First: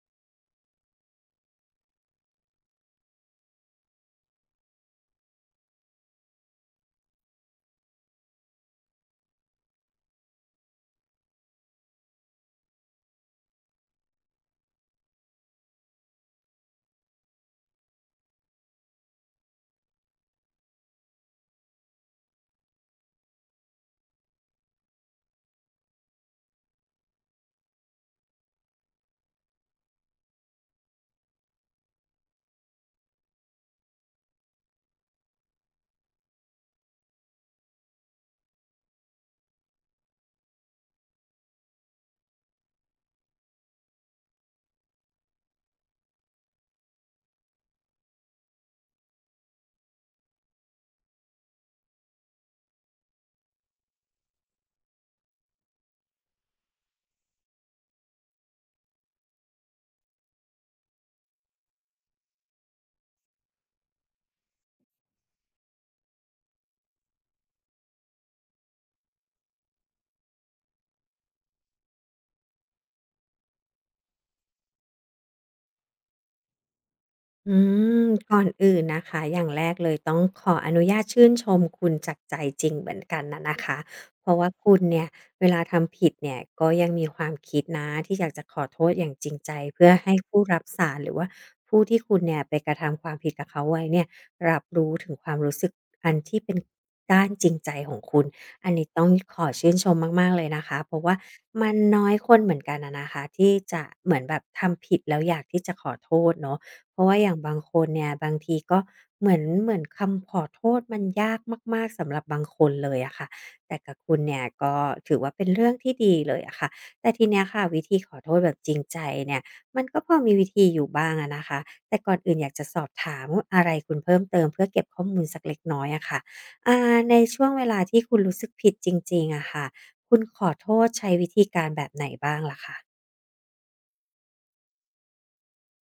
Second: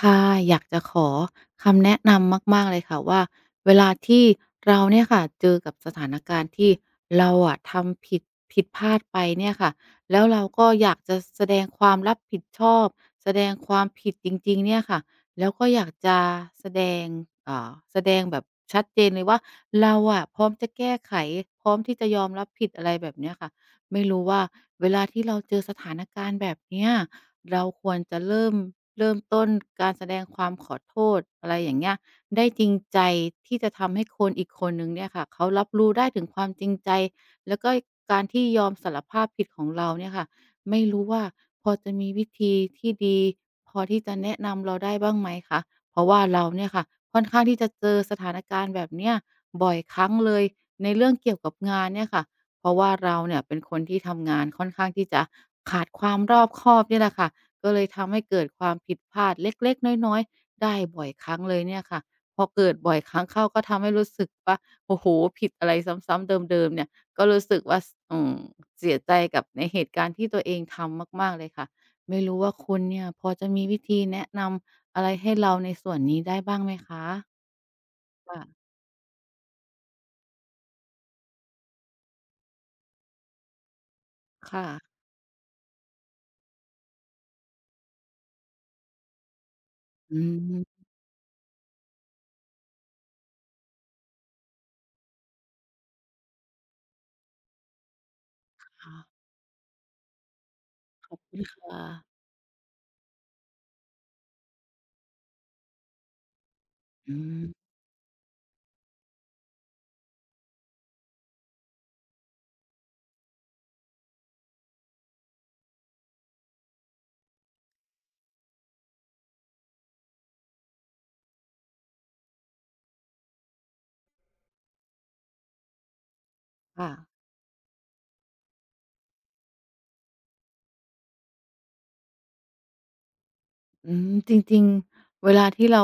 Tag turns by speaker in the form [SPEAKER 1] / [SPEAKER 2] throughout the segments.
[SPEAKER 1] ค่ะ อยากจะขอคำแนะนำมาก ๆ เลยค่ะว่า เวลาที่ เราเนี่ยค่ะเจอกับสถานการณ์ ที่เราอะทำผิด ผิดพลาดไปเนี่ยค่ะ แล้วเราก็อยากจะแสดงความรับผิดชอบ แสดงความผิดจริง ๆ เนี่ยค่ะ แล้วก็อยากจะ แสดง อ่า แสดงแบบชัดเจนเลยว่า เราอะพร้อมที่จะแก้ไข พร้อมที่จะยอมรับผิด อะไรแบบเนี้ยค่ะ ไม่รู้ว่าเวลาที่เราเจอสถานการณ์แบบเนี้ย เราควรจะเริ่ม เริ่มต้นการแสดงความ ขอโทษ อะไรอย่างเงี้ย ได้จริงใจที่จะทำให้คนอีกคนหนึ่งเนี่ยค่ะ เขารับรู้ได้ถึงความจริงใจ และก็การที่ยอมสารภาพผิด ของเราเนี่ยค่ะ ไม่รู้ว่าพอจะมีวิธีที่ดี พอที่จะแนะนำเราได้บ้างไหมคะ? เพราะว่าเราเนี่ยค่ะ ค่อนข้างที่จะเจอสถานการณ์แบบเนี้ยบ่อยครั้งเลย ในเรื่องเกี่ยวกับงานเนี่ยค่ะ เพราะว่าเราเนี่ยเป็นคนที่ทำงานค่อนข้างที่จะขาดความรอบคอบเนี่ยแหละค่ะ ก็เลยทำให้เกิดความผิดพลาดเล็ก ๆ น้อย ๆ ได้บ่อยครั้งเลยเนี่ยค่ะ พอเกิดบ่อยครั้งเข้าก็ทำให้รู้สึกว่า โอ้โฮ ผิดอะไรซ้ำ ๆ เดิม ๆ เนี่ย ก็รู้สึกว่า ส อืม เสียใจกับในเหตุการณ์ที่ตัวเองทำมาก ๆ เลยค่ะ ไม่รู้ว่าคุณเนี่ย พอจะมีวิธีแนะนำอะไรให้เราในส่วนนี้ได้บ้างไหมคะ?
[SPEAKER 2] อืม
[SPEAKER 1] ค
[SPEAKER 2] ก
[SPEAKER 1] ่
[SPEAKER 2] ่อน
[SPEAKER 1] ะ
[SPEAKER 2] อื่นนะคะ อย่างแรกเลยต้องขออนุญาตชื่นชมคุณจากใจจริงเหมือนกันน่ะนะคะ เพราะว่า
[SPEAKER 1] ค่
[SPEAKER 2] คุณ
[SPEAKER 1] ะ
[SPEAKER 2] เนี่ยเวลาทำผิดเนี่ย ก็ยัง มีความคิดนะที่อยากจะขอโทษอย่างจริงใจ เพื่อให
[SPEAKER 1] อื
[SPEAKER 2] ้ผู้รับส
[SPEAKER 1] ม
[SPEAKER 2] าส์น หรือว่าผู้ที่คุณเนี่ยไปกระทำความผิดกับเขาไว้เนี่ย รับรู้ถึงความรู้สึกอันที่เป็นด้านจริงใจของคุณ
[SPEAKER 1] ค
[SPEAKER 2] อันน
[SPEAKER 1] ค
[SPEAKER 2] ี้
[SPEAKER 1] ่
[SPEAKER 2] ต
[SPEAKER 1] ะ
[SPEAKER 2] ้องขอชื่นชมมาก ๆ เลยนะคะ เพราะ
[SPEAKER 1] ข
[SPEAKER 2] ว่
[SPEAKER 1] อ
[SPEAKER 2] า
[SPEAKER 1] บคุณค
[SPEAKER 2] มั
[SPEAKER 1] ่
[SPEAKER 2] นน
[SPEAKER 1] ะ
[SPEAKER 2] ้อยคนเหมือนกันอะนะคะ ที่จะเหมือนแบบทำผิดแล้ว อยากที่จะขอโทษเนาะ เพราะ
[SPEAKER 1] อ
[SPEAKER 2] ว่าอย่างบ
[SPEAKER 1] ืม
[SPEAKER 2] างคนเนี่ย บางทีก็เหมือน เหมือนคำขอโทษมันยากมาก ๆ สำหรับบางคนเลยอะค่ะ แต่กับคุณเนี่ย ก็ถือว่าเป็นเรื่องที่ดีเลยอะค่ะ แต่ที เนี้ยค่ะ วิธีขอโทษแบบจริงใจเนี่ย มันก็พอมีวิธีอยู่บ้างอะนะคะ แต่ก่อนอื่นอยากจะสอบถาม อ อะไรคุณเพิ่มเติม เพื่อเก็บข้อมูลสักเล็กน้อยอะค่ะ อ่า
[SPEAKER 1] ค่ะ
[SPEAKER 2] ในช่วงเวลาที่คุณรู้สึกผิดจริง ๆ อะค่ะ คุณ ขอโทษใช้วิธีการแบบไหนบ้างล่ะคะ?
[SPEAKER 1] อืม จริง ๆ เวลาที่เรา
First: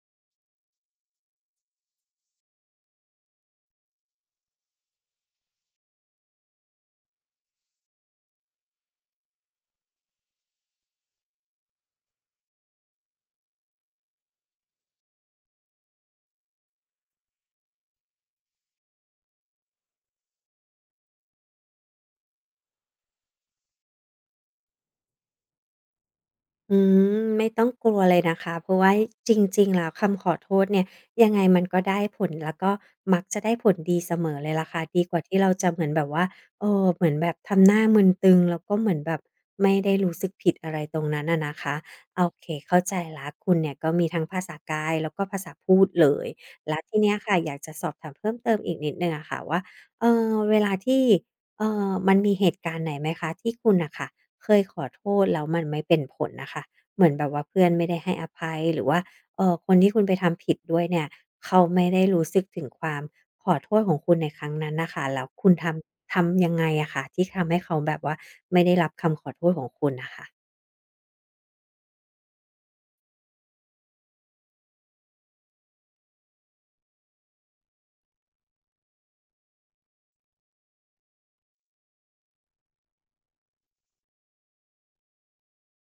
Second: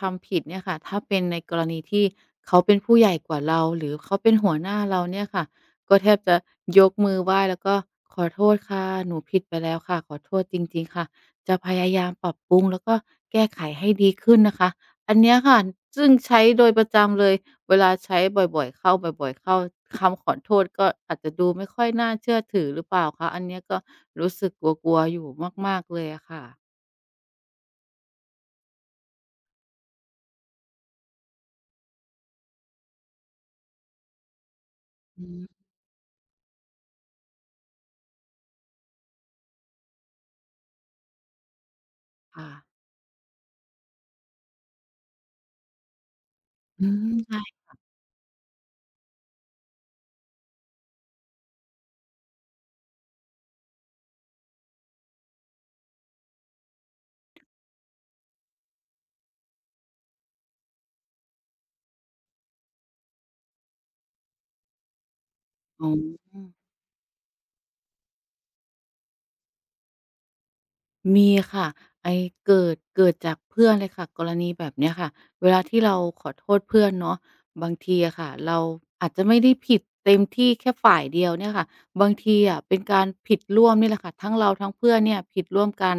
[SPEAKER 1] ทำผิดเนี่ยค่ะ ถ้าเป็นในกรณีที่เขาเป็นผู้ใหญ่กว่าเรา หรือเขาเป็นหัวหน้าเราเนี่ยค่ะ ก็แทบจะยกมือไหว้แล้วก็ "ขอโทษค่ะ หนูผิดไปแล้วค่ะ ขอโทษจริง ๆ ค่ะ จะพยายามปรับปรุง แล้วก็แก้ไขให้ดีขึ้นนะคะ" อันเนี้ยค่ะ ซึ่งใช้โดยประจำเลย เวลาใช้บ่อย ๆ เข้า บ่อย ๆ เข้า คำขอโทษก็อาจจะดูไม่ค่อยน่าเชื่อถือหรือเปล่าคะ? อันเนี้ยก็รู้สึกกลัว ๆ อยู่มาก ๆ เลยอะค่ะ
[SPEAKER 2] อืม ไม่ต้องกลัวเลยนะคะ เพราะว่าจริง ๆ แล้วคำขอโทษเนี่ย ยังไงมันก็ได้ผล แล้วก็มักจะได้ผลดีเสมอเลยแหละค่ะ ดีกว่า
[SPEAKER 1] อื
[SPEAKER 2] ที่เ
[SPEAKER 1] ม
[SPEAKER 2] ราจะเหมือนแบบว่า เอ่อ เหมือนแบบทำหน้ามึนตึง แล้วก็เหมือนแบบไม่ได้รู้สึกผิดอะไรตรงนั้นอะนะคะ โอ
[SPEAKER 1] ค
[SPEAKER 2] เ
[SPEAKER 1] ่
[SPEAKER 2] ค
[SPEAKER 1] ะ
[SPEAKER 2] เข้าใจแล้ว คุณเนี่ยก็มีทั้งภาษากาย แล้วก็ภาษาพูดเลย แล้ว
[SPEAKER 1] อื
[SPEAKER 2] ทีเน
[SPEAKER 1] ม
[SPEAKER 2] ี้ยค
[SPEAKER 1] ใช
[SPEAKER 2] ่
[SPEAKER 1] ่
[SPEAKER 2] ะ อยากจ
[SPEAKER 1] ค
[SPEAKER 2] ะ
[SPEAKER 1] ่ะ
[SPEAKER 2] สอบถามเพิ่มเติมอีกนิดหนึ่งอะค่ะว่า เอ่อ เวลาที่ เอ่อ มันมีเหตุการณ์ไหนไหมคะ ที่คุณน่ะค่ะเคยขอโทษแล้วมันไม่เป็นผลน่ะค่ะ? เหมือนแบบว่าเพื่อนไม่ได้ให้อภัย หรือว่า เอ่อ คนที่คุณไปทำผิดด้วยเนี่ย เขาไม่ได้รู้สึกถึงความขอโทษของคุณในครั้งนั้นน่ะค่ะ แล้วคุณท
[SPEAKER 1] อ๋
[SPEAKER 2] ำ ทำยั
[SPEAKER 1] อ
[SPEAKER 2] งไงอะคะ ที่ทำให้เขาแบบว่า ไม่ได้รับคำขอโทษของคุณน่ะค่ะ?
[SPEAKER 1] มี ค่ะไอ้เกิด เกิดจากเพื่อนเลยค่ะ กรณีแบบ เนี้ยค่ะ เวลาที่เราขอโทษเพื่อนเนาะ บางทีอะค่ะ เราอาจจะไม่ได้ผิด เต็มที่แค่ฝ่ายเดียวเนี่ยค่ะ บางทีอะ เป็นการผิดร่วมนี่แหละค่ะ ทั้งเราทั้งเพื่อนเนี่ยผิดร่วมกัน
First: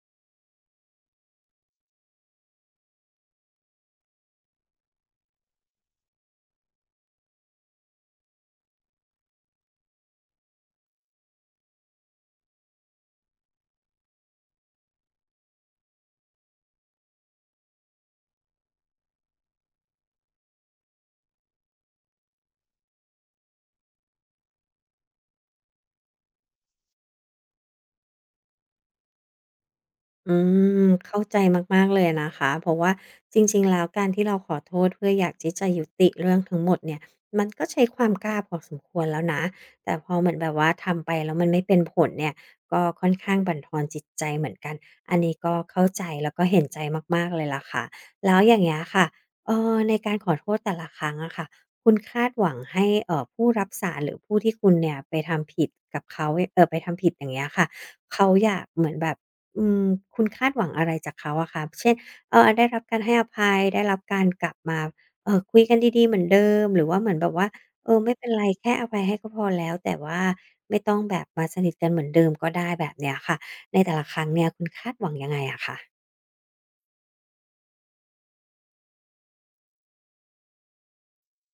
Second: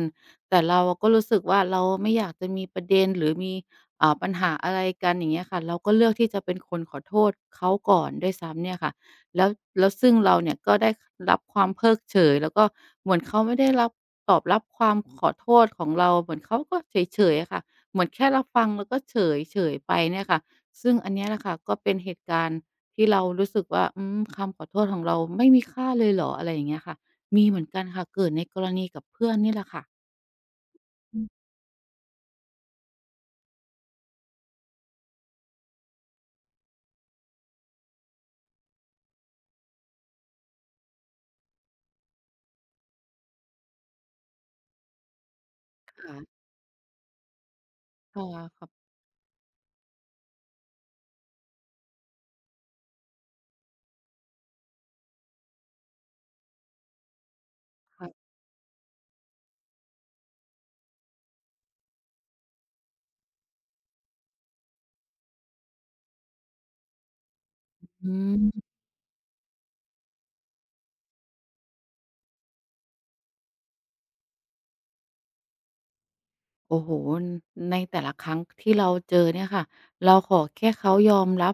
[SPEAKER 1] แต่เราอะก็รู้สึกว่า เราอะ ไม่อยากจะมีประเด็นหรือมี เอ่อ ปัญหาอะไรกัน อย่างเงี้ยค่ะ เราก็เลือกที่จะเป็นคนขอโทษเขาก่อนด้วย ซ้ำเนี่ย ค่ะ แล้ว แล้วซึ่งเราเนี่ยก็ได้ ค รับความเพิกเฉย แล้วก็เหมือนเขาไม่ได้รับ ตอบรับความ ขอโทษของเรา เหมือนเขาก็เฉย ๆ อะค่ะ เหมือนแค่รับฟัง แล้วก็เฉย เฉยไปเนี่ยค่ะ ซึ่งอันเนี้ยแหละค่ะ ก็เป็นเหตุการณ์ที่เรารู้สึกว่า อืม คำขอโทษของเราไม่มีค่าเลยเหรอ? อะไรอย่างเงี้ยค่ะ มีเหมือนกันค่ะ เกิดในกรณีกับ เพื่อนนี่แหละค่ะ
[SPEAKER 2] อืม เข้าใจมาก ๆ เลยอะนะคะ เพราะว่าจริง ๆ แล้ว การที่เราขอโทษเพื่ออยากที่จะยุติเรื่องทั้งหมดเนี่ย มันก็ใช้ความกล้าพอสมควรแล้วนะ แต่พอเหมือนแบบว่า ทำไปแล้วมันไม่เป็นผลเนี่ย ก็ค่อนข้างบั่นทอนจิตใจเหมือนกัน อันนี้ก็เข้าใจ
[SPEAKER 1] ขา
[SPEAKER 2] แล้วก็เห็นใจมาก ๆ เลยล่ะค่ะ
[SPEAKER 1] ค่ะ
[SPEAKER 2] แล้วอย่
[SPEAKER 1] ข
[SPEAKER 2] าง
[SPEAKER 1] อ
[SPEAKER 2] เ
[SPEAKER 1] บ
[SPEAKER 2] งี้ยค่ะ เอ่อ ในการขอโทษแต่ละครั้งอะค่ะ คุณคาดหวังให้ เอ่อ ผู้รับสาส์น หรือผู้ที่คุณเนี่ยไปทำผิดกับเขาเนี่ย เอ่อ ไปทำผิดอย่างเงี้ยค่ะ เขาอยากเหมือนแบบ อืม คุณคาดหวังอะไรจากเขาอะคะ เช่น เออ ได้รับการให้อภัย ได้รับการกลับมา เอ่อ คุยกันดี ๆ เหมือนเดิม หรือว่าเหมือนแบบว่า
[SPEAKER 1] อ
[SPEAKER 2] เออ
[SPEAKER 1] อ
[SPEAKER 2] ไ
[SPEAKER 1] ื
[SPEAKER 2] ม่เป็นไร
[SPEAKER 1] ม
[SPEAKER 2] แค่อภัยให้ก็พอแล้ว แต่ว่าไม่ต้องแบบมาสนิทกันเหมือนเดิมก็ได้แบบเนี้ยค่ะ ในแต่ละครั้งเนี่ยคุณคาดหวังยังไงอะคะ?
[SPEAKER 1] โอ้โฮ อ ในแต่ละครั้งที่เราเจอเนี่ยค่ะ เราขอแค่เขา ยอมรับ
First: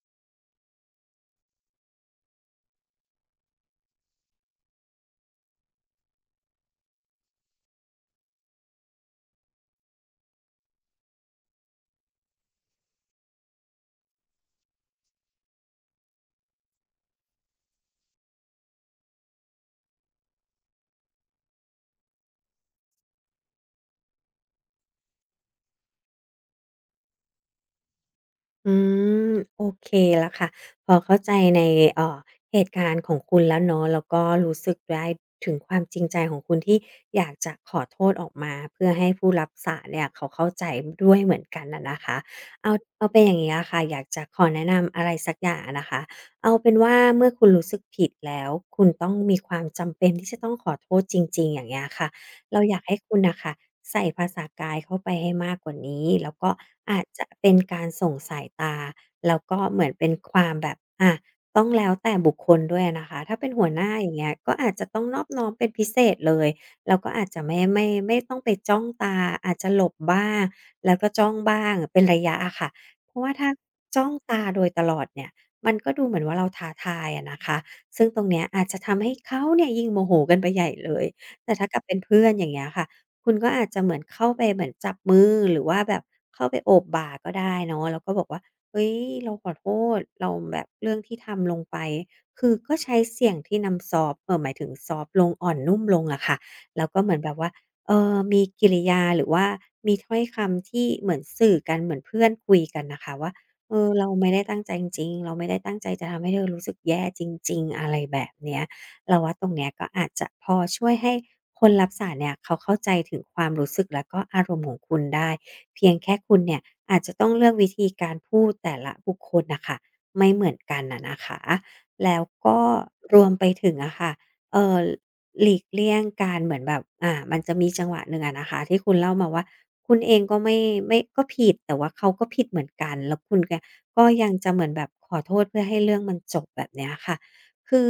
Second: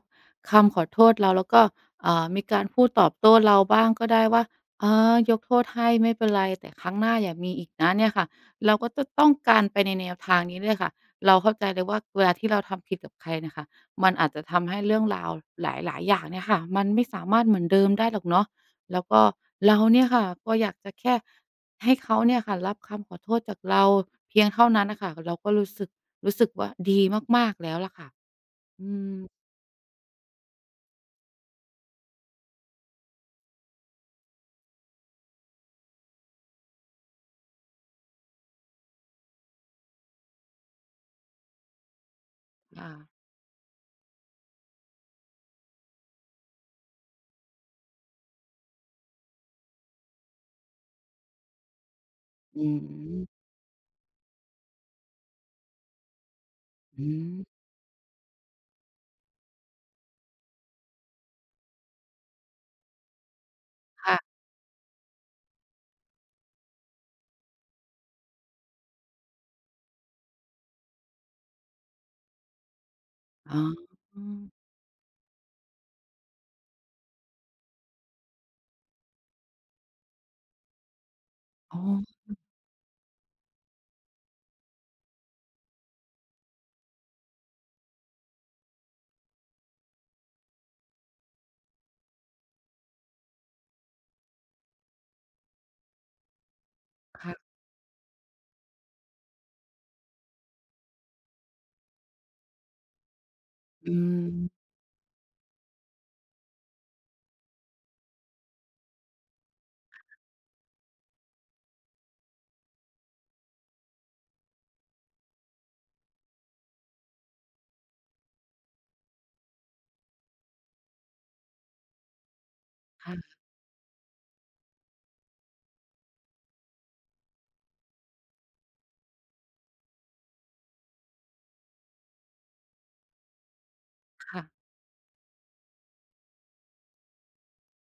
[SPEAKER 1] คำขอโทษเรา แล้วก็ อ่า มีการพูดตอบโต้เราบ้างก็ได้ว่า "เออ ยกโทษให้ไม่เป็นไร แต่ครั้งหน้าอย่ามีอีกนะ" เนี่ยค่ะ เราก็จะต้องการ ไปในแนวทางนี้ด้วยค่ะ เราเข้าใจเลยว่า เวลาที่เราทำผิดกับใครเนี่ยค่ะ มันอาจจะทำให้เรื่องราวหลาย ๆ อย่างเนี่ยค่ะ มันไม่สามารถเหมือนเดิมได้หรอกเนาะ แล้วก็เราเนี่ย ค่ะ ก็อยากจะแค่ให้เขาเนี่ยค่ะ รับคำขอโทษจากเรา เพียงเท่านั้นน่ะค่ะ ก เราก็รู้สึก รู้สึกว่าดีมาก ๆ แล้วแหละค่ะ
[SPEAKER 2] อื
[SPEAKER 1] อืม
[SPEAKER 2] ม โอเคแล้วค่ะ พอเข้าใจใน เอ่อ เหตุการณ์ของคุณแล้วเนาะ แล้วก็รู้ สึกได้ถึงความจริงใจของคุณ ที่อยากจะขอโทษออกมา เพื่อให้ผู้รับสารเนี่ยเขาเข้าใจ น ด้วยเหมือนกันน่ะนะคะ เอา
[SPEAKER 1] ค่
[SPEAKER 2] เอา
[SPEAKER 1] ะ
[SPEAKER 2] เป็นอย่างเงี้ยอะค่ะ อยากจะขอแนะนำ อะไรสักอย่างอะนะคะ เอาเป็นว่าเมื่อคุณรู้สึกผิดแล้ว คุณต้องมีความจำเป็นที่จะต้องขอโทษจริง ๆ อย่างเงี้ยค่ะ เร
[SPEAKER 1] อ
[SPEAKER 2] า
[SPEAKER 1] ื
[SPEAKER 2] อยากให้คุณ
[SPEAKER 1] ม
[SPEAKER 2] น่ะค่ะ ใส่ภาษากายเข้าไปให้มากกว่านี้ แล้วก็อา
[SPEAKER 1] อ
[SPEAKER 2] จ
[SPEAKER 1] ื
[SPEAKER 2] จะ
[SPEAKER 1] ม
[SPEAKER 2] เป็นการส่งสายตา แล้วก็เหมือนเป็นความแบบ อะ ต้องแล้วแต่บุคคลด้วยอะนะคะ ถ้าเป็นหัวหน้าอย
[SPEAKER 1] ค
[SPEAKER 2] ่า
[SPEAKER 1] ่ะ
[SPEAKER 2] งเงี้ย ก็อาจจะต้องนอบน้อมเป็นพิเศษเลย เราก็อาจจะไม่ ไม่ ไม่ต้องไปจ้องตา อาจจะหลบบ้าง แล้วก็จ้องบ้าง เป็นระยะอะค่ะ เพราะว่าถ้า
[SPEAKER 1] อ๋
[SPEAKER 2] จ้องตา
[SPEAKER 1] อ
[SPEAKER 2] โดยตลอดเนี่ย มันก็ดูเหมือนว่าเราท้าทายอะนะคะ ซึ่งตรงเนี้ยอาจจะทำให้เขาเนี่ย ยิ่งโมโหกันไปใหญ่เลย แต่ถ้า
[SPEAKER 1] อ
[SPEAKER 2] ก
[SPEAKER 1] ๋
[SPEAKER 2] ับเป็นเพื่อน
[SPEAKER 1] อ
[SPEAKER 2] อย่างเงี้ยค่ะ คุณก็อาจจะเหมือนเข้าไปเหมือนจับมือ หรือว่าแบบเข้าไปโอบบ่าก็ได้เนาะ แล้วก็บอกว่า "เฮ้ย เราขอโทษ เราแบบ เรื่องที่ทำลงไป" คือก็ใช้เสียงที่น้ำซอฟต์ เอ่อ หมายถึงซอฟต์ลง อ่อนนุ่มลงอะค่ะ แล้วก็เหมือ
[SPEAKER 1] ค
[SPEAKER 2] นแบ
[SPEAKER 1] ่
[SPEAKER 2] บ
[SPEAKER 1] ะ
[SPEAKER 2] ว่า เอ่อ มีกิริยา หรือว่ามีถ้อยคำที่เหมือนสื่อกันเหมือนเพื่อนคุยกันน่ะค่ะว่า "เอ
[SPEAKER 1] อ
[SPEAKER 2] อ เราไม่ได้
[SPEAKER 1] ืม
[SPEAKER 2] ตั้งใจจริง ๆ เราไม่ได้ตั้งใจจะทำให้เธอรู้สึกแย่จริง ๆ" อะไรแบบเนี้ย เราว่าตรงเนี้ยก็อาจจะพอช่วยให้คนรับสารส์นเนี่ย เขาเข้าใจถึงความรู้สึกและก็อารมณ์ของคุณได้ เพียงแค่คุณเนี่ย อาจจะต้องเลือกวิธีการพูดแต่ละบุคคลน่ะค่ะ ไม่เหมือนกันน่ะนะคะ แล้วก็
[SPEAKER 1] ค่
[SPEAKER 2] รว
[SPEAKER 1] ะ
[SPEAKER 2] มไปถึงอะค่ะ เอ่อ หลีกเลี่ยงการเหมือนแบบ อ่า มันจะมีจังหวะหนึ่งอะนะคะ ที่คุณเล่ามาว่า คุณเองก็ไม่ ไม่ ก็ผิด แต่ว่าเขาก็ผิดเหมือนกัน แล้วคุณ ก ก็ยั
[SPEAKER 1] ค
[SPEAKER 2] ง
[SPEAKER 1] ่
[SPEAKER 2] จ
[SPEAKER 1] ะ
[SPEAKER 2] ะเหมือนแบบขอโทษเพื่อให้เรื่องมันจบ แบบเนี้ยค่ะ คือ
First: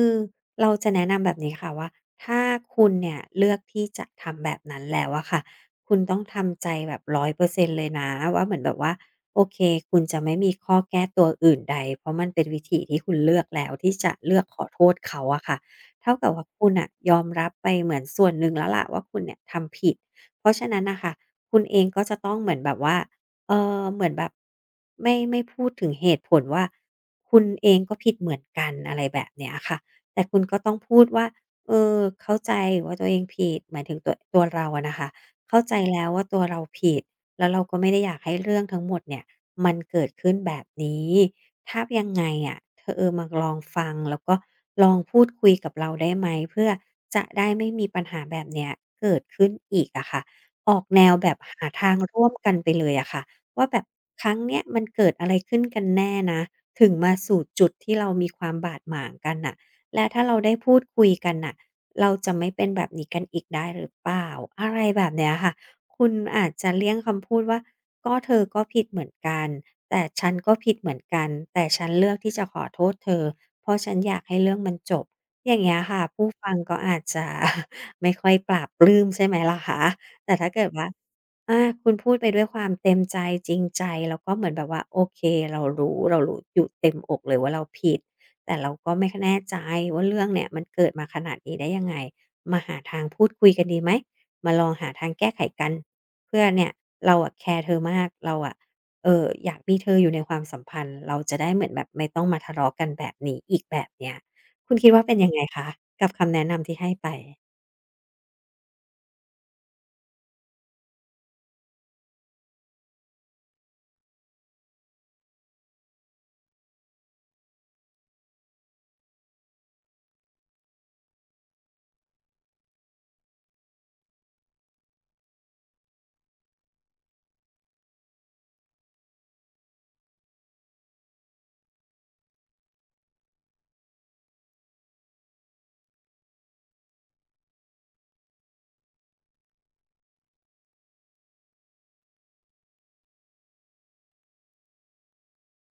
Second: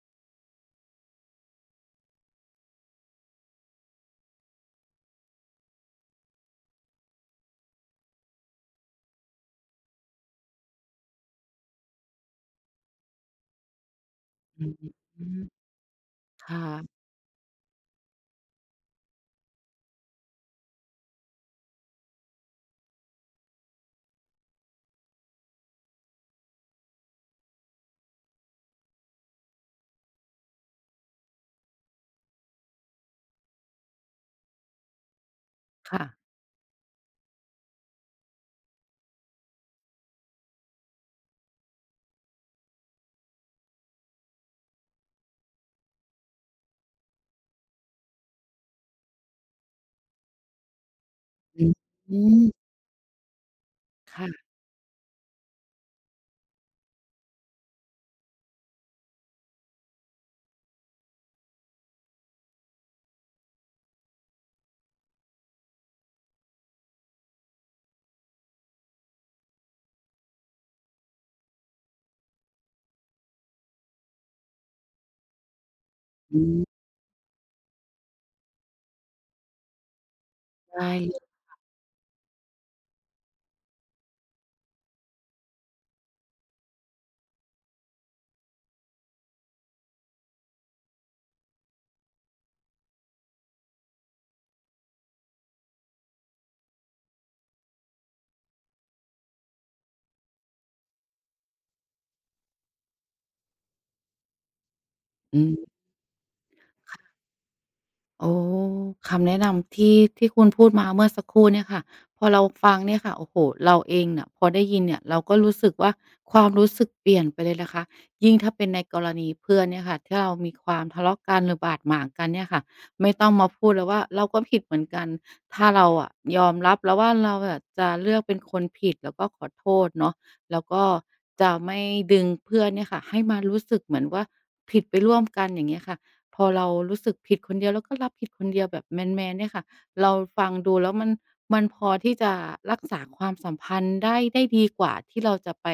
[SPEAKER 2] เราจะแนะนำแบบนี้ค่ะว่า ถ้าคุณเนี่ยเลือกที่จะทำแบบนั้นแล้วอะค่ะ คุณต้องทำใจแบบ 100% เลยนะว่า เหมือนแบบว่า โอเค คุณจะไม่มีข้อแก้ตัวอื่นใด เพราะมันเป็นวิถีที่คุณเลือกแล้ว ที่จะเลือกข
[SPEAKER 1] อื
[SPEAKER 2] อโทษเขาอะ
[SPEAKER 1] ม
[SPEAKER 2] ค่ะ เท่ากับว่
[SPEAKER 1] ค
[SPEAKER 2] า
[SPEAKER 1] ่
[SPEAKER 2] คุณน่
[SPEAKER 1] ะ
[SPEAKER 2] ะยอมรับไปเหมือนส่วนหนึ่งแล้วแหละว่า คุณเนี่ยทำผิด เพราะฉะนั้นน่ะค่ะ คุณเองก็จะต้องเหมือนแบบว่า เอ่อ เหมือนแบบไม่ ไม่พูดถึงเหตุผลว่า คุณเองก็ผิดเหมือนกัน อะไรแบบเนี้ยค่ะ แต่คุณก็ต้องพูดว่า "เออ เข้าใจว่าตัวเองผิด" หมายถึงตัว ตัวเราอะนะคะ เข้าใจ
[SPEAKER 1] ค
[SPEAKER 2] แล
[SPEAKER 1] ่
[SPEAKER 2] ้
[SPEAKER 1] ะ
[SPEAKER 2] วว่าตัวเราผิด แล้วเราก็ไม่ได้อยากให้เรื่องทั้งหมดเนี่ย มันเกิดขึ้นแบบนี้ ถ้ายังไงอะ ธ เออมาลองฟัง แล้วก็ลองพูดคุยกับเราได้ไหม? เพื่อจะได้ไม่มีปัญหาแบบเนี้ยเกิดขึ้นอีกอะค่ะ ออกแนวแบบห
[SPEAKER 1] อื
[SPEAKER 2] า
[SPEAKER 1] อ
[SPEAKER 2] ทาง
[SPEAKER 1] ฮ
[SPEAKER 2] ร่วมก
[SPEAKER 1] ึ
[SPEAKER 2] ันไปเลยอะค่ะว่า แบบ
[SPEAKER 1] ค
[SPEAKER 2] ค
[SPEAKER 1] ่
[SPEAKER 2] รั้
[SPEAKER 1] ะ
[SPEAKER 2] งเนี้ยมันเกิดอะไรขึ้นกันแน่นะ ถึงมาสู่จุดที่เรามีความบาดหมางกันน่ะ และถ้าเราได้พูดคุยกันน่ะ เราจะไม่เป็นแบบนี้กันอีกได้หรือเปล่า? อะไรแบบเนี้ยค่ะ คุณอาจจะเลี่ยงคำพูดว่า "ก็เธอก็ผิดเหมือนกัน แต่ฉันก็ผิดเหมือนกัน แต่ฉันเลือกที่จะขอโทษเธอ เพราะฉันอยากให้เรื่องมันจบ" อย่างเงี้ยค่ะ ผู้
[SPEAKER 1] อื
[SPEAKER 2] ฟัง
[SPEAKER 1] ม
[SPEAKER 2] ก็อาจจะ ไม่ค่อยปลาบปลื้ม ใช่ไหมล่ะคะ แต่ถ้าเกิด
[SPEAKER 1] ได
[SPEAKER 2] ว่า
[SPEAKER 1] ้ ค
[SPEAKER 2] อ
[SPEAKER 1] ่ะ
[SPEAKER 2] ่า คุณพูดไปด้วยความเต็มใจ จริงใจ แล้วก็เหมือนแบบว่า โอเค เรารู้ เรารู้อยู่เต็มอกเลยว่าเราผิด แต่เราก็ไม่ ค แน่ใจว่า เรื่องเนี่ยมันเกิดมาขนาดนี้ได้ยังไง? มาหาทางพูดคุยกันดีไหม? มาลองหาทางแก้ไขกัน เพื่อเนี่ย "เราอะแคร์เธอมาก เราอะ เอ่อ อยากมีเธออยู่ในความสัมพันธ์ เราจะได้เหมือนแบบไม่ต้องมาทะเลาะกันแบบนี้อีก" แบบเนี้ย คุณคิดว่าเป็นยัง
[SPEAKER 1] อ
[SPEAKER 2] ไ
[SPEAKER 1] ื
[SPEAKER 2] งค
[SPEAKER 1] ม
[SPEAKER 2] ะ กับคำแนะนำที่ให้
[SPEAKER 1] ค่
[SPEAKER 2] ไป?
[SPEAKER 1] ะ โอ้ คำแนะนำ ที่ ที่คุณพูดมาเมื่อสักครู่เนี่ยค่ะ พอเราฟังเนี่ยค่ะ โอ้โฮ! เราเองน่ะพอได้ยินเนี่ย เราก็รู้สึกว่า ความรู้สึก เปลี่ยนไปเลยนะคะ ยิ่งถ้าเป็นในกรณีเพื่อนเนี่ยค่ะ ถ้าเรามี ความ ทะเลาะกันหรือบาดหมางกันเนี่ยค่ะ ไม่ต้องมาพูดเลยว่า เราก็ผิดเหมือนกัน ถ้าเราอะยอมรับแล้วว่า เราอะจะเลือกเป็นคนผิด แล้วก็ขอโทษเนาะ แล้วก็จะไม่ดึงเพื่อนเนี่ยค่ะ ให้มารู้สึกเหมือนว่า ผิด ไปร่วมกัน อย่างเงี้ยค่ะ พอเรารู้สึกผิดคนเดียว เราก็ รับผิดคนเดียวแบบแมน ๆ เนี่ยค่ะ เราฟังดูแล้วมัน มันพอที่จะ รักษาความสัมพันธ์ได้ ได้ดีกว่าที่เราจะไป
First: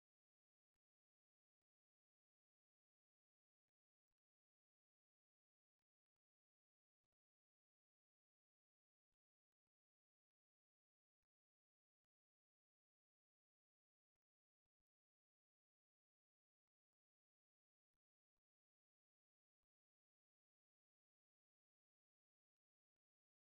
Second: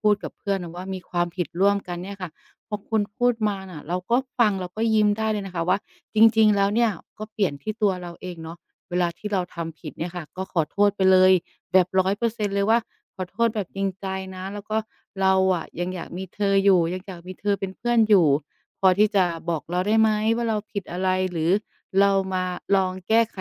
[SPEAKER 1] พูดกับเพื่อนนะว่า มีความ ผิดร่วมกัน เนี่ยค่ะ พอคุณพูดมาน่ะ เราก็ฟัง เราก็ยิ้มได้เลยนะคะว่า จริง ๆ แล้วเนี่ย ก็เปลี่ยนที่ตัวเราเองเนาะ เวลาที่เราทำผิดเนี่ยค่ะ ก็ขอโทษไปเลยแบบ 100 % เลยว่า "ขอโทษแบบจริงใจนะ แล้วก็เราอะยังอยากมีเธออยู่ ยังอยากมีเธอเป็นเพื่อนอยู่ พอที่จะบอกเราได้ไหม ว่า เราผิดอะไร? หรือเรามาลองแก้ไข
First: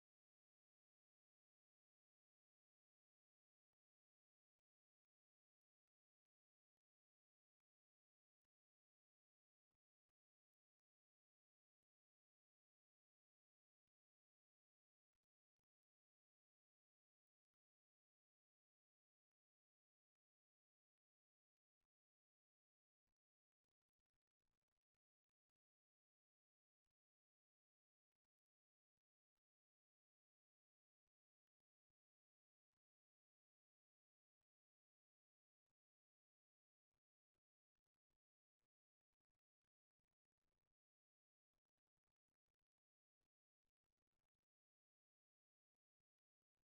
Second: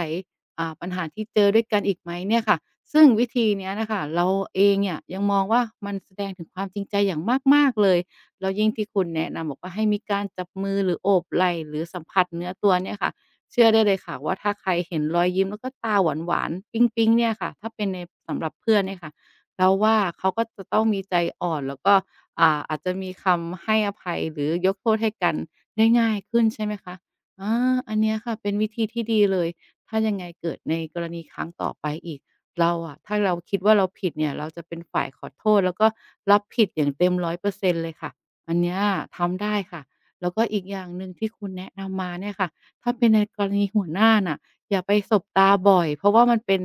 [SPEAKER 1] อ่า ปัญหาที่เจอด้วยกันอีกไหม?" เนี่ยค่ะ ซึ่งวิธีเนี้ยน่ะค่ะ เราเองเนี่ยยังมองว่า มันแสดงถึงความจริงใจอย่างมาก ๆ เลย แล้วยิ่งที่คุณแนะนำบอกว่า ให้มีการจับมือ หรือโอบไหล่ หรือสัมผัสเนื้อตัว เนี่ยค่ะ เชื่อได้เลยค่ะว่า ถ้าใครเห็นรอยยิ้มแล้วก็ตาหวาน ๆ ปิ๊ง ๆ เนี่ยค่ะ ถ้าเป็นใน สำหรับเพื่อนเนี่ยค่ะ เราว่า เขาก็จะต้องมีใจอ่อน แล้วก็ อ่า อาจจะมีคำให้อภัยหรือยกโทษให้กันได้ง่ายขึ้น ใช่ไหมคะ อา อันเนี้ยค่ะเป็นวิธีที่ดีเลย ถ้ายังไงเกิดในกรณี ครั้งต่อไปอีก เราอะ ถ้าเราคิดว่าเราผิดเนี่ย เราจะเป็นฝ่ายขอโทษแล้วก็รับผิดอย่างเต็ม 100% เลยค่ะ อันเนี้ยทำได้ค่ะ แล้วก็อีกอย่างหนึ่งที่คุณแนะนำมาเนี่ยค่ะ ถ้าเป็นในกรณีหัวหน้าน่ะ อย่าไปสบตาบ่อย เพราะว่ามันเป็น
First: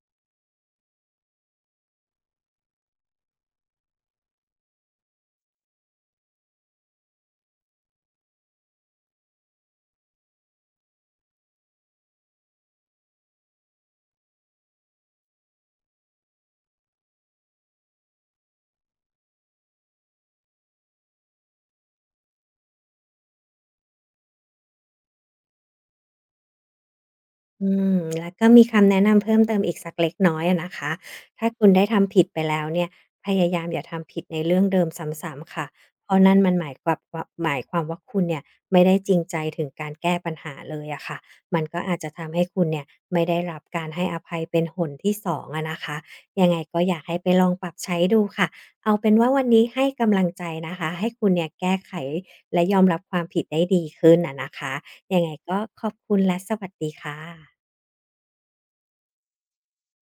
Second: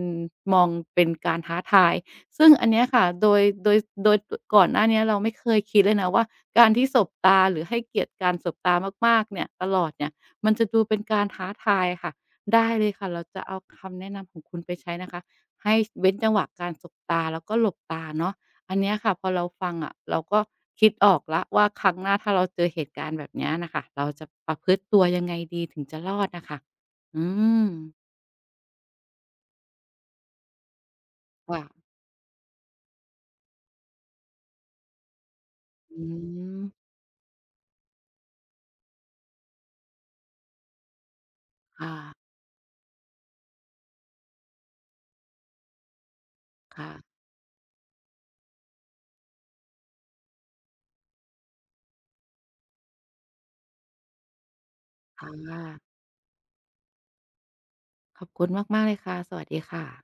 [SPEAKER 1] มอง เป็นการท้าทาย ซึ่งอันเนี้ยค่ะ โดย โดย ส โดย ก่อนหน้าเนี้ย เราไม่เคย คิดเลยนะว่า การที่สบตาหรือให้เกียรติการสบตามาก ๆ เนี่ย ตลอดเนี่ย มันจะดูเป็นการท้าทายอะค่ะ ได้เลยค่ะ เราจะเอาคำแนะนำของคุณไปใช้ นะคะ ให้ ช เว้นจังหวะการสบตา แล้วก็หลบตาเนาะ อันเนี้ยค่ะ พอเราฟังอะ เราก็คิดออกแล้วว่าครั้งหน้า ถ้าเราเจอเหตุการณ์แบบเนี้ยน่ะค่ะ เราจะประพฤติตัว ยังไงดีถึงจะรอดน่ะค่ะ อื
[SPEAKER 2] อื
[SPEAKER 1] ม
[SPEAKER 2] ม และก็มีคำแนะนำเพิ่มเติมอีกสักเล็กน้อยอะนะคะ ถ้าคุณ
[SPEAKER 1] ว
[SPEAKER 2] ได้ทำผิดไปแล้วเนี่ย พยายามอย่าทำผิดในเรื่องเดิมซ้ำ ๆ ค่ะ
[SPEAKER 1] อื
[SPEAKER 2] เพราะนั่นมันหมา
[SPEAKER 1] ม
[SPEAKER 2] ยขวับวับ หมายความว่า คุณเนี่ยไม่ได้จริงใจถึงการแก้ปัญหาเลยอะค่ะ มันก็
[SPEAKER 1] อ
[SPEAKER 2] อาจจะ
[SPEAKER 1] า
[SPEAKER 2] ทำให้คุณเนี่ยไม่ได้รับการให้อภัยเป็นหนที่ 2 อะนะคะ ยังไงก็
[SPEAKER 1] ค่
[SPEAKER 2] อยา
[SPEAKER 1] ะ
[SPEAKER 2] กให้ไป ลองปรับใช้ดูค่ะ เอาเป็นว่าวันนี้ให้กำลังใจนะคะ ให้คุณเนี่ยแก้ไข และ ยอมรับความผิดได้ดีขึ้นอะนะคะ ยัง
[SPEAKER 1] อ
[SPEAKER 2] ไงก็
[SPEAKER 1] า
[SPEAKER 2] ขอบคุณและสวัสดีค่ะ
[SPEAKER 1] ขอบคุณมาก ๆ เลยค่ะ สวัสดีค่ะ